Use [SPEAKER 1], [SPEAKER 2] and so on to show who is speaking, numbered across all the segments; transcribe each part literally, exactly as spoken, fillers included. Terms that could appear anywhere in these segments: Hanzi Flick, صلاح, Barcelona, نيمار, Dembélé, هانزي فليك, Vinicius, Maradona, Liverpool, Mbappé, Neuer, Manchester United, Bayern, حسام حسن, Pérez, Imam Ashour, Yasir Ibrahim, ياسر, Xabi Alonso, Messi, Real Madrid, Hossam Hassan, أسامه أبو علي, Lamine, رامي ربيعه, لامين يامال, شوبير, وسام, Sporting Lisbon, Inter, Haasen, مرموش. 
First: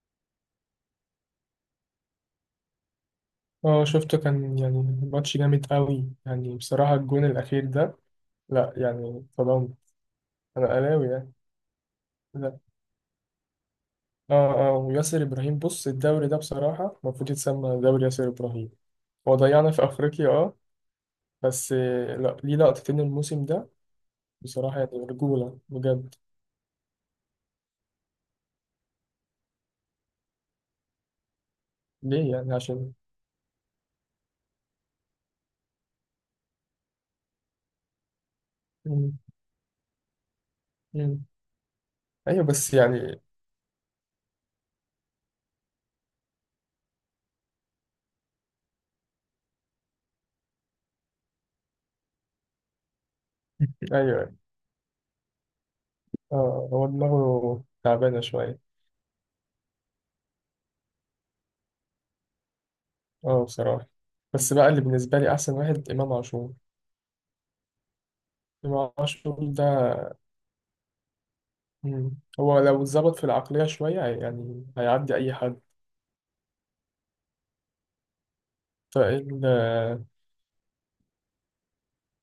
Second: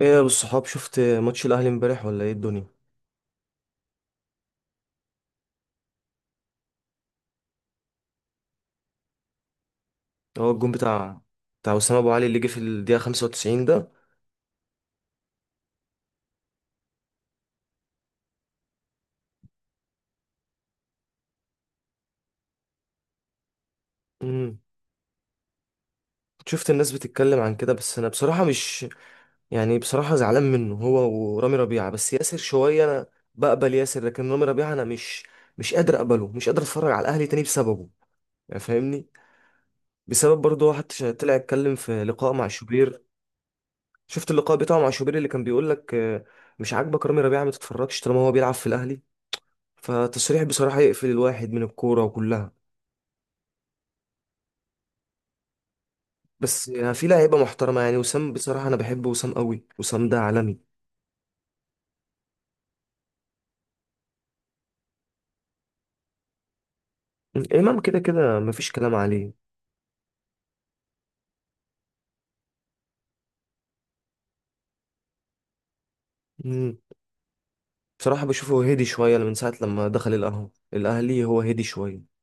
[SPEAKER 1] ايه يا ابو الصحاب، شفت ماتش الاهلي امبارح ولا ايه الدنيا؟
[SPEAKER 2] اه شفته كان يعني ماتش جامد قوي يعني بصراحة الجون الأخير ده. لا يعني طبعا
[SPEAKER 1] هو الجون
[SPEAKER 2] أنا أهلاوي
[SPEAKER 1] بتاع
[SPEAKER 2] يعني.
[SPEAKER 1] بتاع اسامه ابو علي اللي جه في
[SPEAKER 2] لا،
[SPEAKER 1] الدقيقه خمسة وتسعين ده.
[SPEAKER 2] اه اه. وياسر إبراهيم، بص الدوري ده بصراحة المفروض يتسمى دوري ياسر إبراهيم. هو ضيعنا في أفريقيا، اه بس آه، لا، ليه لقطتين الموسم ده
[SPEAKER 1] امم.
[SPEAKER 2] بصراحة، يعني رجولة بجد.
[SPEAKER 1] شفت الناس بتتكلم عن كده، بس انا بصراحه مش يعني، بصراحه زعلان منه، هو ورامي ربيعه، بس
[SPEAKER 2] ليه
[SPEAKER 1] ياسر
[SPEAKER 2] يعني؟
[SPEAKER 1] شويه
[SPEAKER 2] عشان.
[SPEAKER 1] انا بقبل ياسر، لكن رامي ربيعه انا مش مش قادر اقبله، مش قادر اتفرج على الاهلي تاني بسببه، يعني فاهمني.
[SPEAKER 2] مم،
[SPEAKER 1] بسبب برضه واحد ش-
[SPEAKER 2] مم.
[SPEAKER 1] طلع اتكلم في لقاء
[SPEAKER 2] أيوه
[SPEAKER 1] مع
[SPEAKER 2] بس
[SPEAKER 1] شوبير.
[SPEAKER 2] يعني،
[SPEAKER 1] شفت اللقاء بتاعه مع شوبير اللي كان بيقول لك آه، مش عاجبك رامي ربيعه، ما تتفرجش طالما هو بيلعب في الاهلي، فالتصريح بصراحة يقفل الواحد من الكورة كلها.
[SPEAKER 2] أيوه
[SPEAKER 1] بس
[SPEAKER 2] اه، هو
[SPEAKER 1] يعني في لعيبة
[SPEAKER 2] دماغه
[SPEAKER 1] محترمة، يعني
[SPEAKER 2] تعبانة
[SPEAKER 1] وسام،
[SPEAKER 2] شوية.
[SPEAKER 1] بصراحة أنا بحب وسام قوي، وسام ده عالمي.
[SPEAKER 2] اه بصراحة. بس بقى اللي بالنسبة لي أحسن واحد إمام عاشور.
[SPEAKER 1] إمام كده كده مفيش
[SPEAKER 2] إمام
[SPEAKER 1] كلام عليه.
[SPEAKER 2] عاشور ده، مم، هو لو اتظبط في العقلية شوية يعني هيعدي أي حد.
[SPEAKER 1] مم. بصراحة بشوفه هادي شوية من
[SPEAKER 2] فإن
[SPEAKER 1] ساعة لما
[SPEAKER 2] آه
[SPEAKER 1] دخل القهوة الأهلي، هو هادي شوية.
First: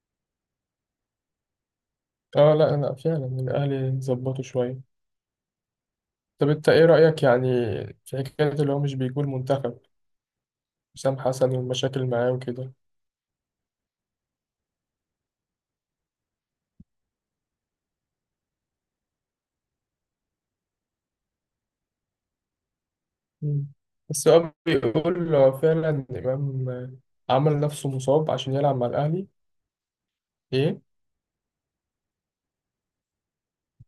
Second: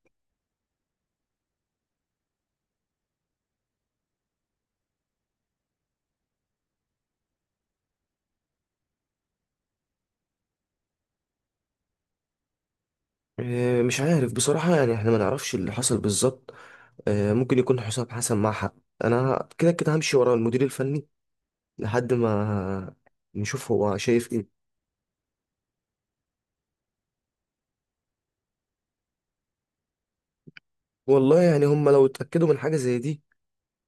[SPEAKER 2] آه، لا لا، فعلا الأهلي ظبطوا شوية. طب أنت إيه رأيك يعني في حكاية اللي هو مش بيقول منتخب حسام حسن والمشاكل معاه وكده؟
[SPEAKER 1] إيه، مش عارف بصراحة، يعني احنا ما نعرفش اللي حصل بالظبط. إيه، ممكن يكون حسام حسن مع حق. أنا كده كده همشي ورا المدير الفني لحد ما
[SPEAKER 2] مم.
[SPEAKER 1] نشوف هو
[SPEAKER 2] بس
[SPEAKER 1] شايف إيه.
[SPEAKER 2] هو بيقول هو فعلا إمام عمل نفسه مصاب عشان يلعب مع الأهلي. إيه؟
[SPEAKER 1] والله يعني هم لو اتأكدوا من حاجة زي دي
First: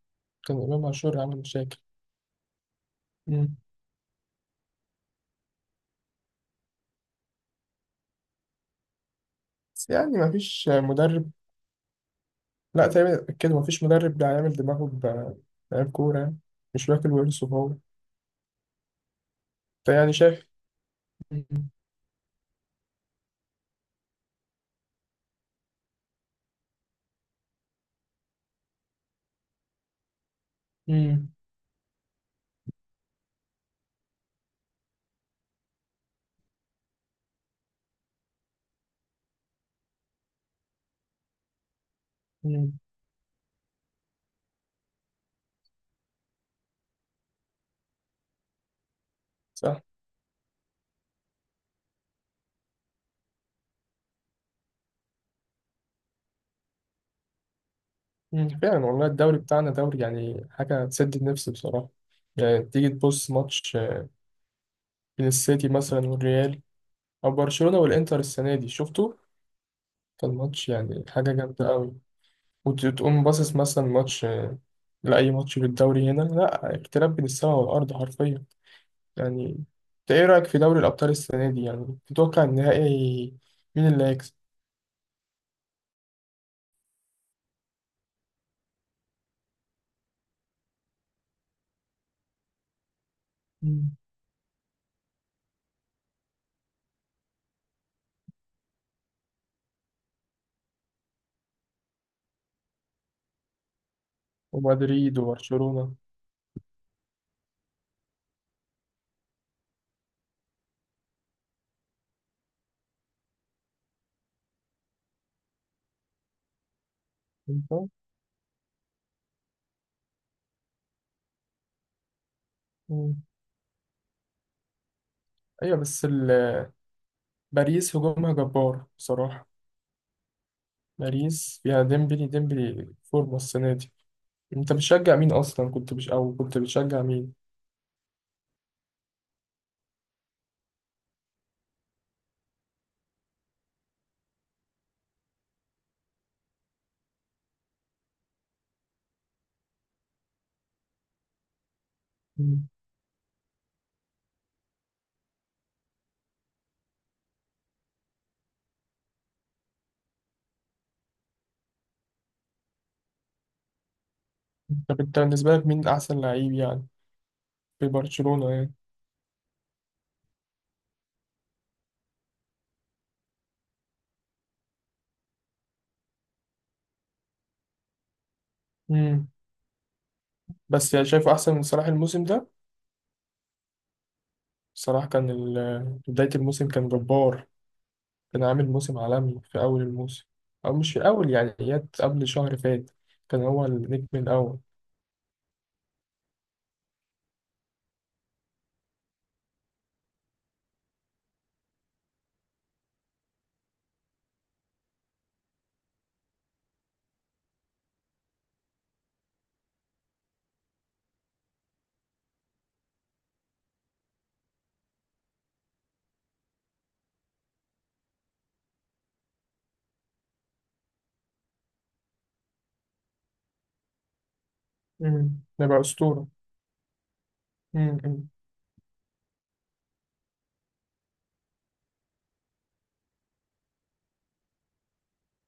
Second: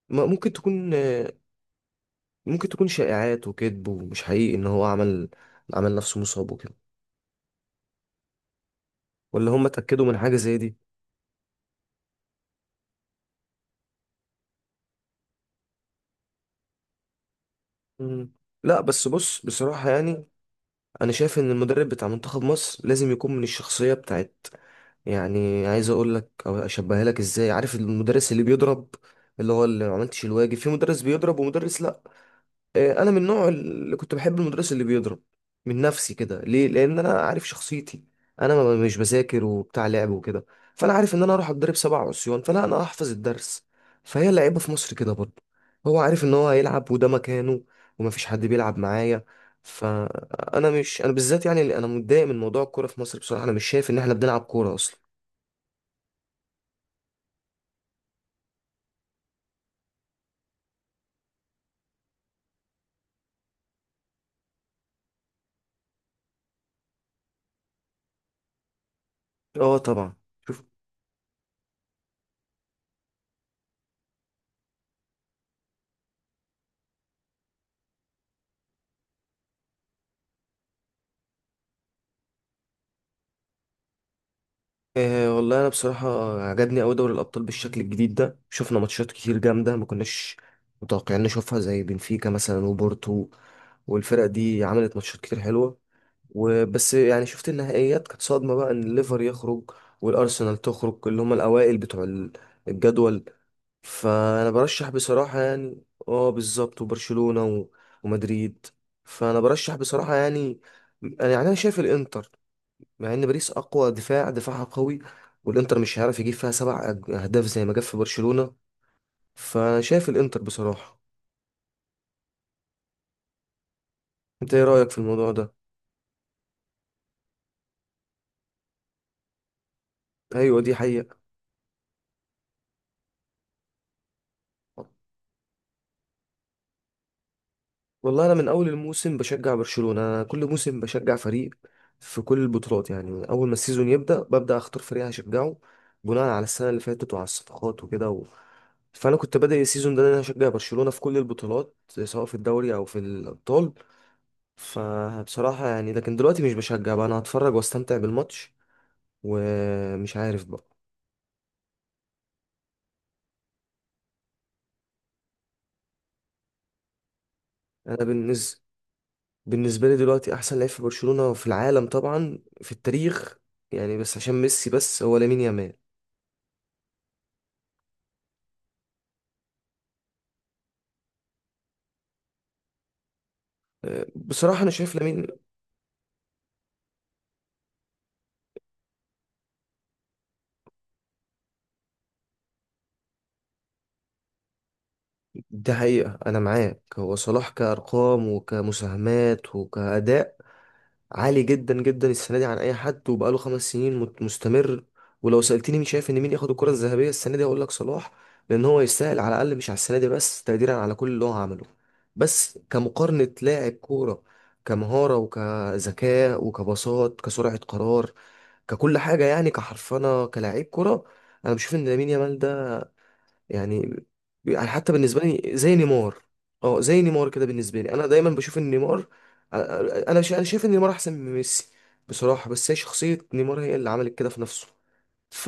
[SPEAKER 1] ما- ممكن
[SPEAKER 2] كان إمام
[SPEAKER 1] تكون
[SPEAKER 2] عاشور عمل مشاكل.
[SPEAKER 1] ممكن تكون شائعات
[SPEAKER 2] مم.
[SPEAKER 1] وكذب ومش حقيقي ان هو عمل عمل نفسه مصاب وكده، ولا هم
[SPEAKER 2] بس
[SPEAKER 1] اتأكدوا من
[SPEAKER 2] يعني
[SPEAKER 1] حاجة زي
[SPEAKER 2] مفيش
[SPEAKER 1] دي.
[SPEAKER 2] مدرب، لا تقريبا كده مفيش مدرب بيعمل دماغه بلعيب كورة يعني. مش واكل ورثه هو.
[SPEAKER 1] مم. لا بس بص، بصراحة
[SPEAKER 2] فيعني
[SPEAKER 1] يعني
[SPEAKER 2] شايف.
[SPEAKER 1] انا شايف ان
[SPEAKER 2] مم.
[SPEAKER 1] المدرب بتاع منتخب مصر لازم يكون من الشخصية بتاعت. يعني عايز اقول لك او اشبهها لك ازاي، عارف المدرس اللي بيضرب، اللي هو اللي ما عملتش الواجب، في مدرس
[SPEAKER 2] مم.
[SPEAKER 1] بيضرب ومدرس لا. آه، انا من النوع اللي كنت بحب المدرس اللي بيضرب من نفسي كده، ليه؟ لان انا عارف شخصيتي، انا ما- مش بذاكر وبتاع لعب وكده، فانا عارف ان انا اروح اتضرب سبع عصيان فلا
[SPEAKER 2] مم.
[SPEAKER 1] انا احفظ الدرس. فهي اللعيبه في مصر كده برضه، هو عارف ان هو هيلعب وده مكانه، ومفيش حد بيلعب معايا،
[SPEAKER 2] صح.
[SPEAKER 1] فانا مش انا بالذات، يعني اللي انا متضايق من موضوع الكوره في مصر، بصراحه انا مش شايف ان احنا بنلعب كوره اصلا.
[SPEAKER 2] مم، فعلا والله الدوري بتاعنا دوري يعني حاجة تسد النفس بصراحة. يعني تيجي تبص ماتش آه، بين السيتي مثلا والريال، أو برشلونة والإنتر السنة دي، شفتوا
[SPEAKER 1] اه طبعا.
[SPEAKER 2] كان ماتش يعني حاجة جامدة أوي. وتقوم باصص مثلا ماتش آه، لأي ماتش في الدوري هنا، لا، اختلاف بين السماء والأرض حرفيا يعني. أنت إيه رأيك في دوري الأبطال السنة دي؟ يعني تتوقع النهائي مين اللي هيكسب؟
[SPEAKER 1] آه، والله انا بصراحه عجبني قوي دوري الابطال بالشكل الجديد ده، شفنا ماتشات كتير جامده ما كناش متوقعين نشوفها، زي بنفيكا مثلا وبورتو،
[SPEAKER 2] مم.
[SPEAKER 1] والفرق دي عملت ماتشات كتير حلوه. وبس يعني شفت النهائيات كانت صدمه بقى ان الليفر يخرج والارسنال تخرج، اللي هم الاوائل بتوع ال- الجدول. فانا برشح
[SPEAKER 2] ومدريد
[SPEAKER 1] بصراحه يعني،
[SPEAKER 2] وبرشلونة.
[SPEAKER 1] اه بالظبط، وبرشلونه و- ومدريد. فانا برشح بصراحه يعني، انا يعني انا شايف الانتر، مع ان باريس اقوى دفاع، دفاعها قوي، والانتر مش هيعرف يجيب فيها سبع أج- اهداف زي
[SPEAKER 2] أنت؟
[SPEAKER 1] ما جاب في برشلونة. فشايف الانتر بصراحة، انت ايه رأيك في الموضوع ده؟
[SPEAKER 2] ايوه بس ال- باريس هجومها جبار بصراحة.
[SPEAKER 1] ايوه دي حقيقة.
[SPEAKER 2] باريس فيها ديمبلي، ديمبلي فورمة السنة دي. انت بتشجع مين اصلا؟ كنت بش... او كنت بتشجع مين؟
[SPEAKER 1] والله انا من اول الموسم بشجع برشلونة، انا كل موسم بشجع فريق في كل البطولات، يعني من اول ما السيزون يبدأ ببدأ اختار فريق هشجعه، بناء على السنة اللي فاتت وعلى الصفقات وكده و. فانا كنت بادئ السيزون ده ان انا هشجع برشلونة في كل البطولات، سواء في
[SPEAKER 2] مم.
[SPEAKER 1] الدوري او في الابطال. فبصراحة يعني، لكن دلوقتي مش بشجع بقى، انا هتفرج واستمتع بالماتش، ومش عارف بقى.
[SPEAKER 2] طب انت بالنسبة لك مين احسن لعيب يعني في
[SPEAKER 1] انا
[SPEAKER 2] برشلونة
[SPEAKER 1] بالنسبة،
[SPEAKER 2] يعني؟
[SPEAKER 1] بالنسبة لي دلوقتي احسن لعيب في برشلونة، في العالم طبعا، في التاريخ يعني، بس عشان ميسي، بس هو لامين يامال.
[SPEAKER 2] مم. بس يعني شايف احسن من صلاح الموسم ده؟
[SPEAKER 1] أه، بصراحة انا شايف
[SPEAKER 2] صلاح
[SPEAKER 1] لامين.
[SPEAKER 2] كان ال... بداية الموسم كان جبار. كان عامل موسم عالمي في اول الموسم، او مش في اول، يعني جت قبل شهر فات كان هو النجم الاول.
[SPEAKER 1] ده حقيقة، انا معاك، هو صلاح كأرقام وكمساهمات وكأداء عالي جدا جدا السنه دي عن اي حد، وبقاله خمس سنين مت- مستمر. ولو سالتني مين شايف ان مين ياخد الكره الذهبيه السنه دي هقول لك صلاح، لان هو يستاهل، على الاقل مش على السنه دي بس، تقديرا على كل اللي هو عمله. بس كمقارنه لاعب كوره، كمهاره وكذكاء وكبساط، كسرعه قرار، ككل حاجه يعني، كحرفنه كلاعب كوره، انا بشوف ان لامين يامال ده يعني يعني حتى بالنسبه
[SPEAKER 2] مم،
[SPEAKER 1] لي
[SPEAKER 2] ده
[SPEAKER 1] زي
[SPEAKER 2] بقى
[SPEAKER 1] نيمار.
[SPEAKER 2] اسطورة.
[SPEAKER 1] اه زي نيمار كده، بالنسبه لي
[SPEAKER 2] مم.
[SPEAKER 1] انا
[SPEAKER 2] مم.
[SPEAKER 1] دايما بشوف ان نيمار، انا شا- انا شايف ان نيمار احسن من ميسي بصراحه، بس هي شخصيه نيمار هي اللي عملت كده في نفسه، ف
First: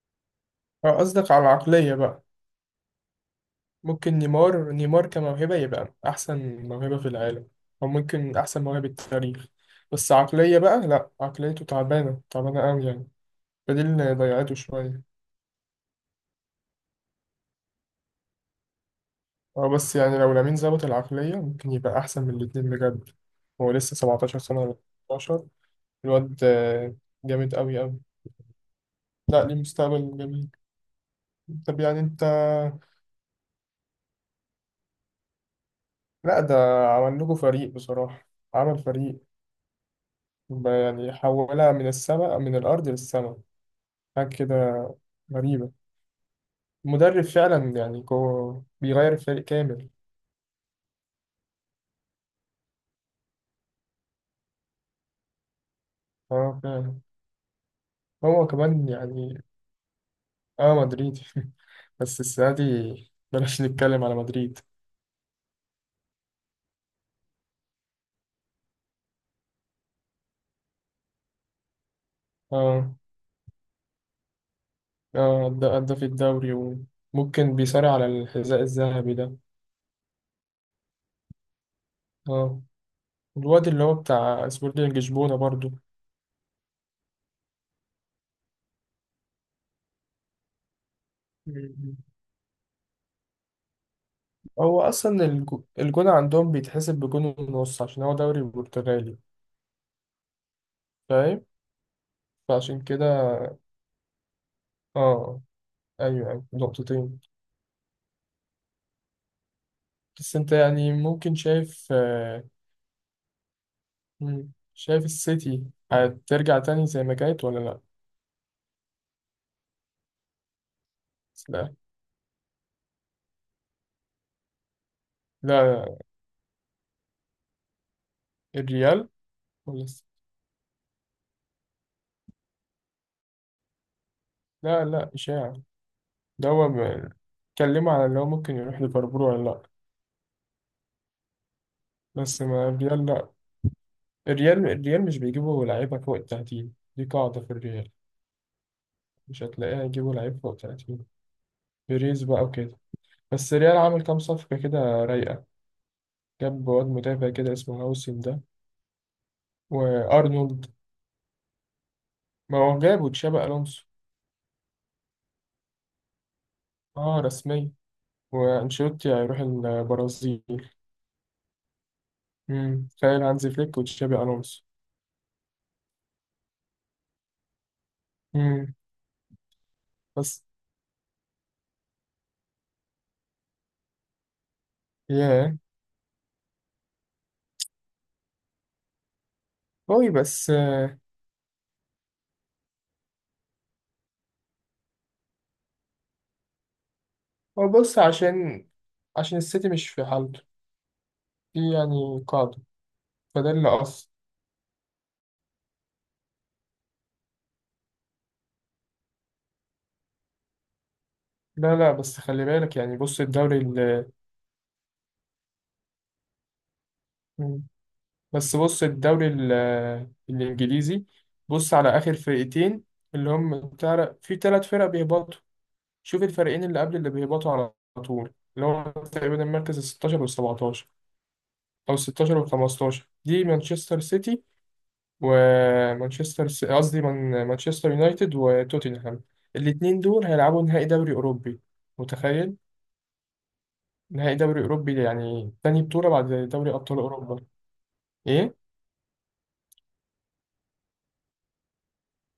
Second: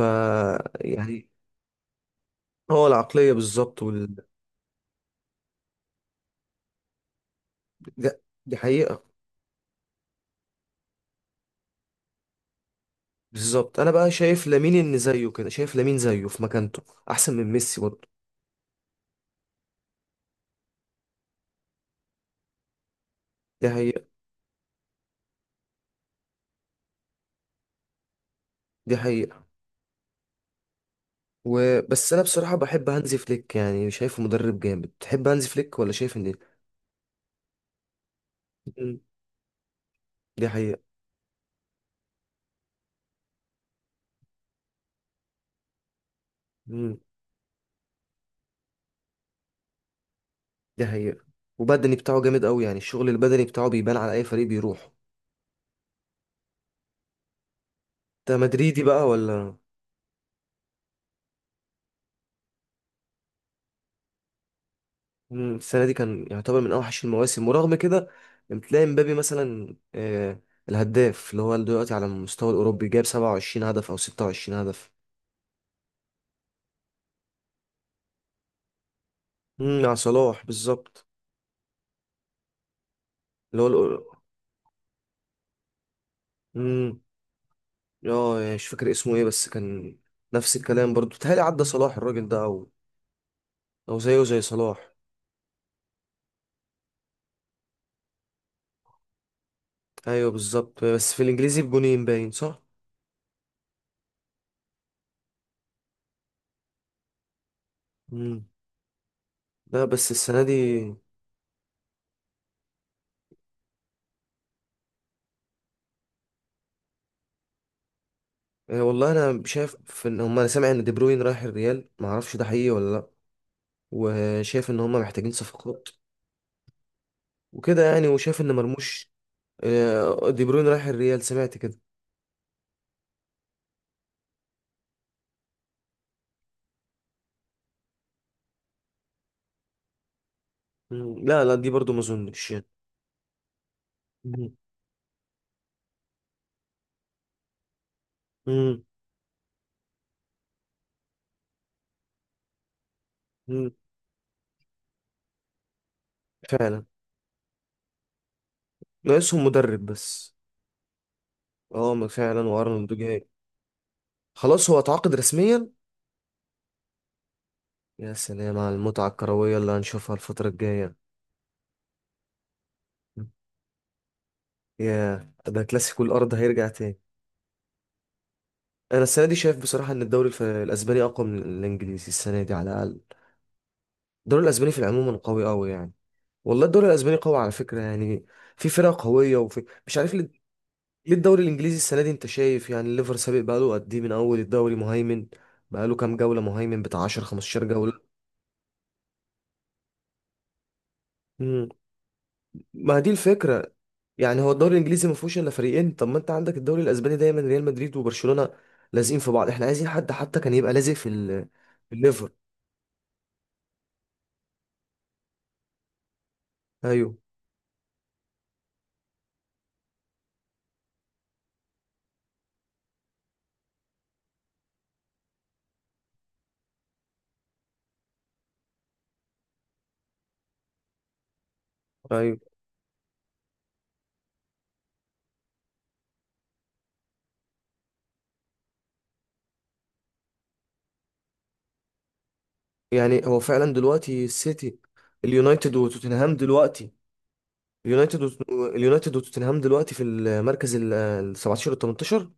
[SPEAKER 2] اه
[SPEAKER 1] يعني
[SPEAKER 2] قصدك على العقلية بقى.
[SPEAKER 1] هو العقليه بالظبط،
[SPEAKER 2] ممكن
[SPEAKER 1] وال.
[SPEAKER 2] نيمار، نيمار كموهبة يبقى أحسن موهبة في العالم، أو
[SPEAKER 1] ده-
[SPEAKER 2] ممكن
[SPEAKER 1] دي
[SPEAKER 2] أحسن موهبة
[SPEAKER 1] حقيقه.
[SPEAKER 2] التاريخ. بس عقلية بقى، لأ، عقليته تعبانة تعبانة أوي يعني.
[SPEAKER 1] بالظبط،
[SPEAKER 2] فدي
[SPEAKER 1] انا بقى
[SPEAKER 2] اللي
[SPEAKER 1] شايف
[SPEAKER 2] ضيعته
[SPEAKER 1] لامين ان
[SPEAKER 2] شوية.
[SPEAKER 1] زيه كده، شايف لامين زيه في مكانته احسن من ميسي برضه.
[SPEAKER 2] أه، بس يعني لو لامين ظبط العقلية ممكن يبقى أحسن من الاتنين بجد.
[SPEAKER 1] دي
[SPEAKER 2] هو لسه
[SPEAKER 1] حقيقه.
[SPEAKER 2] سبعة عشر سنة ولا ثمانية عشر؟ الواد آه، جامد أوي أوي.
[SPEAKER 1] دي
[SPEAKER 2] لأ،
[SPEAKER 1] حقيقه،
[SPEAKER 2] ليه مستقبل جميل. طب يعني
[SPEAKER 1] وبس انا
[SPEAKER 2] أنت،
[SPEAKER 1] بصراحه بحب هانزي فليك، يعني شايفه مدرب جامد، تحب هانزي فليك ولا شايف ان.
[SPEAKER 2] لأ ده عمل لكم فريق بصراحة، عمل
[SPEAKER 1] مم.
[SPEAKER 2] فريق.
[SPEAKER 1] دي
[SPEAKER 2] ب-
[SPEAKER 1] حقيقه.
[SPEAKER 2] يعني حولها من السماء، من الأرض للسماء، حاجة كده غريبة.
[SPEAKER 1] مم.
[SPEAKER 2] المدرب فعلا يعني هو بيغير الفريق كامل.
[SPEAKER 1] دي حقيقة، وبدني بتاعه جامد قوي، يعني الشغل البدني بتاعه بيبان على اي فريق بيروح.
[SPEAKER 2] اه فعلا.
[SPEAKER 1] انت
[SPEAKER 2] هو
[SPEAKER 1] مدريدي
[SPEAKER 2] كمان
[SPEAKER 1] بقى
[SPEAKER 2] يعني،
[SPEAKER 1] ولا؟
[SPEAKER 2] اه مدريدي بس السنة دي بلاش نتكلم على مدريد.
[SPEAKER 1] مم، السنة دي كان يعتبر من اوحش المواسم، ورغم كده بتلاقي مبابي مثلا آه الهداف، اللي هو دلوقتي على المستوى الاوروبي
[SPEAKER 2] اه
[SPEAKER 1] جايب 27 هدف او 26 هدف.
[SPEAKER 2] اه، أدى أدى في الدوري وممكن بيصارع على الحذاء الذهبي ده.
[SPEAKER 1] امم مع صلاح بالظبط.
[SPEAKER 2] اه.
[SPEAKER 1] اللي
[SPEAKER 2] الواد اللي هو
[SPEAKER 1] هو
[SPEAKER 2] بتاع سبورتنج لشبونة برضو.
[SPEAKER 1] امم اه يعني مش فاكر اسمه ايه، بس كان نفس الكلام برضو، بيتهيألي عدى
[SPEAKER 2] مم.
[SPEAKER 1] صلاح الراجل ده، او او زيه زي
[SPEAKER 2] هو
[SPEAKER 1] صلاح.
[SPEAKER 2] أصلا الج- الجون عندهم بيتحسب بجون ونص عشان هو دوري برتغالي.
[SPEAKER 1] ايوه بالظبط، بس في
[SPEAKER 2] فاهم.
[SPEAKER 1] الانجليزي بجونين، باين صح؟
[SPEAKER 2] فعشان كده، اه، أيوه، أيوة، نقطتين.
[SPEAKER 1] مم. لا بس
[SPEAKER 2] بس
[SPEAKER 1] السنة
[SPEAKER 2] انت
[SPEAKER 1] دي
[SPEAKER 2] يعني ممكن شايف آه، مم، شايف السيتي هترجع تاني زي ما كانت ولا لا؟
[SPEAKER 1] آه، والله انا شايف في ان هم، انا سامع ان دي بروين رايح
[SPEAKER 2] لا
[SPEAKER 1] الريال، ما اعرفش ده حقيقي ولا لا، وشايف ان هم محتاجين
[SPEAKER 2] لا،
[SPEAKER 1] صفقات وكده، يعني وشايف ان
[SPEAKER 2] الريال.
[SPEAKER 1] مرموش.
[SPEAKER 2] ولا الس-
[SPEAKER 1] آه، دي بروين رايح الريال، سمعت كده.
[SPEAKER 2] لا لا، إشاعة. ده هو ب- اتكلموا على اللي هو ممكن يروح ليفربول ولا لا؟
[SPEAKER 1] مم، لا لا دي برضو ما
[SPEAKER 2] بس
[SPEAKER 1] اظنش يعني.
[SPEAKER 2] ما الريال، لا.
[SPEAKER 1] مم.
[SPEAKER 2] الريال، الريال مش بيجيبوا لعيبة فوق التلاتين، دي قاعدة في الريال.
[SPEAKER 1] مم.
[SPEAKER 2] مش هتلاقيها يجيبوا لعيب فوق التلاتين، بيريز بقى وكده. بس
[SPEAKER 1] مم.
[SPEAKER 2] الريال عامل كام صفقة كده رايقة. جاب
[SPEAKER 1] فعلا،
[SPEAKER 2] واد مدافع كده اسمه هاوسن ده،
[SPEAKER 1] ناقصهم مدرب بس.
[SPEAKER 2] وأرنولد.
[SPEAKER 1] اه ما فعلا،
[SPEAKER 2] ما هو
[SPEAKER 1] وارنولد
[SPEAKER 2] جابوا
[SPEAKER 1] جاي.
[SPEAKER 2] تشابي ألونسو.
[SPEAKER 1] خلاص، هو اتعاقد رسميا.
[SPEAKER 2] اه رسمية.
[SPEAKER 1] يا سلام على المتعة
[SPEAKER 2] وانشيلوتي هيروح
[SPEAKER 1] الكروية اللي هنشوفها
[SPEAKER 2] البرازيل.
[SPEAKER 1] الفترة الجاية.
[SPEAKER 2] امم، تخيل هانزي فليك وتشابي الونسو.
[SPEAKER 1] يا، ده كلاسيكو الارض هيرجع تاني.
[SPEAKER 2] امم.
[SPEAKER 1] انا السنه دي شايف بصراحه ان الدوري الف-
[SPEAKER 2] بس
[SPEAKER 1] الاسباني اقوى من الانجليزي السنه دي على الاقل. الدوري الاسباني في العموم قوي
[SPEAKER 2] ياه.
[SPEAKER 1] قوي يعني. والله الدوري الاسباني قوي على فكره يعني، في فرق قويه، وفي مش
[SPEAKER 2] قوي
[SPEAKER 1] عارف ليه.
[SPEAKER 2] بس آه،
[SPEAKER 1] ليه الدوري الانجليزي السنه دي انت شايف يعني الليفر سابق، بقاله قد ايه من اول الدوري مهيمن، بقاله كام جوله مهيمن، بتاع عشرة 15
[SPEAKER 2] هو بص،
[SPEAKER 1] جوله.
[SPEAKER 2] عشان عشان السيتي مش في حالته.
[SPEAKER 1] امم
[SPEAKER 2] في يعني قاعدة،
[SPEAKER 1] ما هي دي
[SPEAKER 2] فده اللي
[SPEAKER 1] الفكره،
[SPEAKER 2] قص.
[SPEAKER 1] يعني هو الدوري الانجليزي ما فيهوش الا فريقين، طب ما انت عندك الدوري الاسباني دايما ريال مدريد وبرشلونه لازقين في بعض، احنا عايزين حد حتى كان يبقى لازق في ال-
[SPEAKER 2] لا لا،
[SPEAKER 1] في
[SPEAKER 2] بس
[SPEAKER 1] الليفر.
[SPEAKER 2] خلي بالك، يعني بص الدوري ال
[SPEAKER 1] ايوه.
[SPEAKER 2] مم. بس بص الدوري ال الإنجليزي، بص على آخر فرقتين اللي هم تعرف، في ثلاث فرق بيهبطوا. شوف الفريقين اللي قبل اللي بيهبطوا على طول، اللي هو تقريبا المركز ال ستاشر وال سبعتاشر، او ال ستاشر
[SPEAKER 1] ايوه
[SPEAKER 2] وال خمستاشر، دي مانشستر سيتي، ومانشستر سي- قصدي من- مانشستر يونايتد وتوتنهام. الاتنين دول هيلعبوا نهائي دوري اوروبي، متخيل؟
[SPEAKER 1] يعني هو فعلا دلوقتي
[SPEAKER 2] نهائي دوري
[SPEAKER 1] السيتي،
[SPEAKER 2] اوروبي ده يعني
[SPEAKER 1] اليونايتد
[SPEAKER 2] تاني بطولة بعد
[SPEAKER 1] وتوتنهام
[SPEAKER 2] دوري
[SPEAKER 1] دلوقتي،
[SPEAKER 2] ابطال اوروبا.
[SPEAKER 1] اليونايتد وت-
[SPEAKER 2] ايه
[SPEAKER 1] اليونايتد وتوتنهام دلوقتي في المركز ال ال السابع عشر وال تمنتاشر.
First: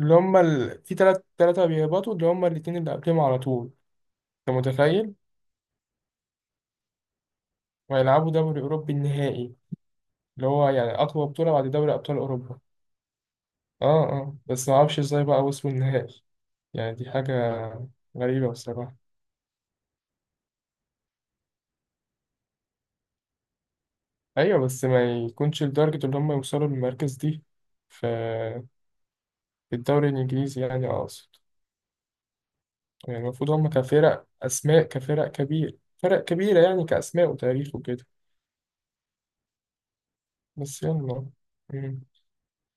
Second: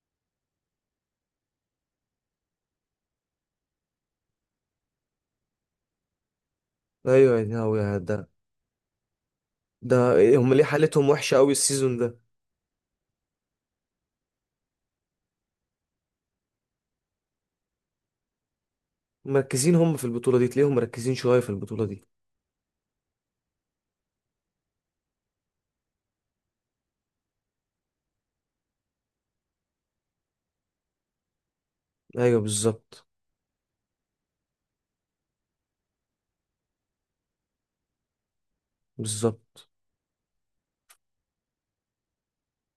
[SPEAKER 2] اللي هما ال... في تلات تلاتة بيهبطوا، اللي هما الاتنين اللي قبلهم على طول، انت متخيل؟
[SPEAKER 1] ايوه، يا هو يا ده
[SPEAKER 2] وهيلعبوا دوري اوروبي النهائي،
[SPEAKER 1] ده إيه،
[SPEAKER 2] اللي
[SPEAKER 1] هم ليه
[SPEAKER 2] هو يعني
[SPEAKER 1] حالتهم
[SPEAKER 2] اقوى
[SPEAKER 1] وحشه
[SPEAKER 2] بطولة
[SPEAKER 1] قوي
[SPEAKER 2] بعد دوري
[SPEAKER 1] السيزون
[SPEAKER 2] ابطال
[SPEAKER 1] ده؟
[SPEAKER 2] اوروبا. اه اه، بس ما اعرفش ازاي بقى وصلوا النهائي. يعني دي حاجة غريبة بصراحة.
[SPEAKER 1] مركزين هم في البطوله دي، تلاقيهم مركزين شويه في البطوله دي.
[SPEAKER 2] ايوه، بس ما يكونش لدرجة ان هم يوصلوا للمركز دي في، في الدوري الانجليزي، يعني اقصد.
[SPEAKER 1] ايوه بالظبط.
[SPEAKER 2] يعني المفروض هم كفرق اسماء، كفرق كبير، فرق كبيرة يعني، كاسماء وتاريخ وكده.
[SPEAKER 1] بالظبط.
[SPEAKER 2] بس يلا. مم.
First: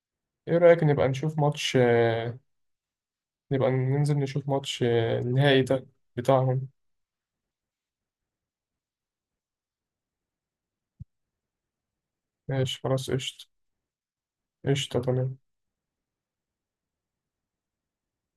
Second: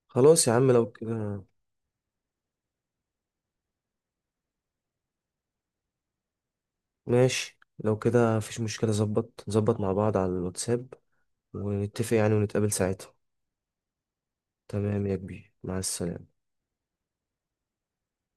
[SPEAKER 1] خلاص يا
[SPEAKER 2] ايه
[SPEAKER 1] عم
[SPEAKER 2] رأيك
[SPEAKER 1] لو
[SPEAKER 2] نبقى نشوف
[SPEAKER 1] كده،
[SPEAKER 2] ماتش آه، نبقى ننزل نشوف ماتش آه، النهائي ده بتاعهم.
[SPEAKER 1] ماشي. لو كده مفيش مشكله، ظبط نظبط مع بعض على الواتساب ونتفق يعني، ونتقابل
[SPEAKER 2] ماشي خلاص
[SPEAKER 1] ساعتها.
[SPEAKER 2] قشطة. قشطة
[SPEAKER 1] تمام يا
[SPEAKER 2] تمام.
[SPEAKER 1] كبير، مع السلامه.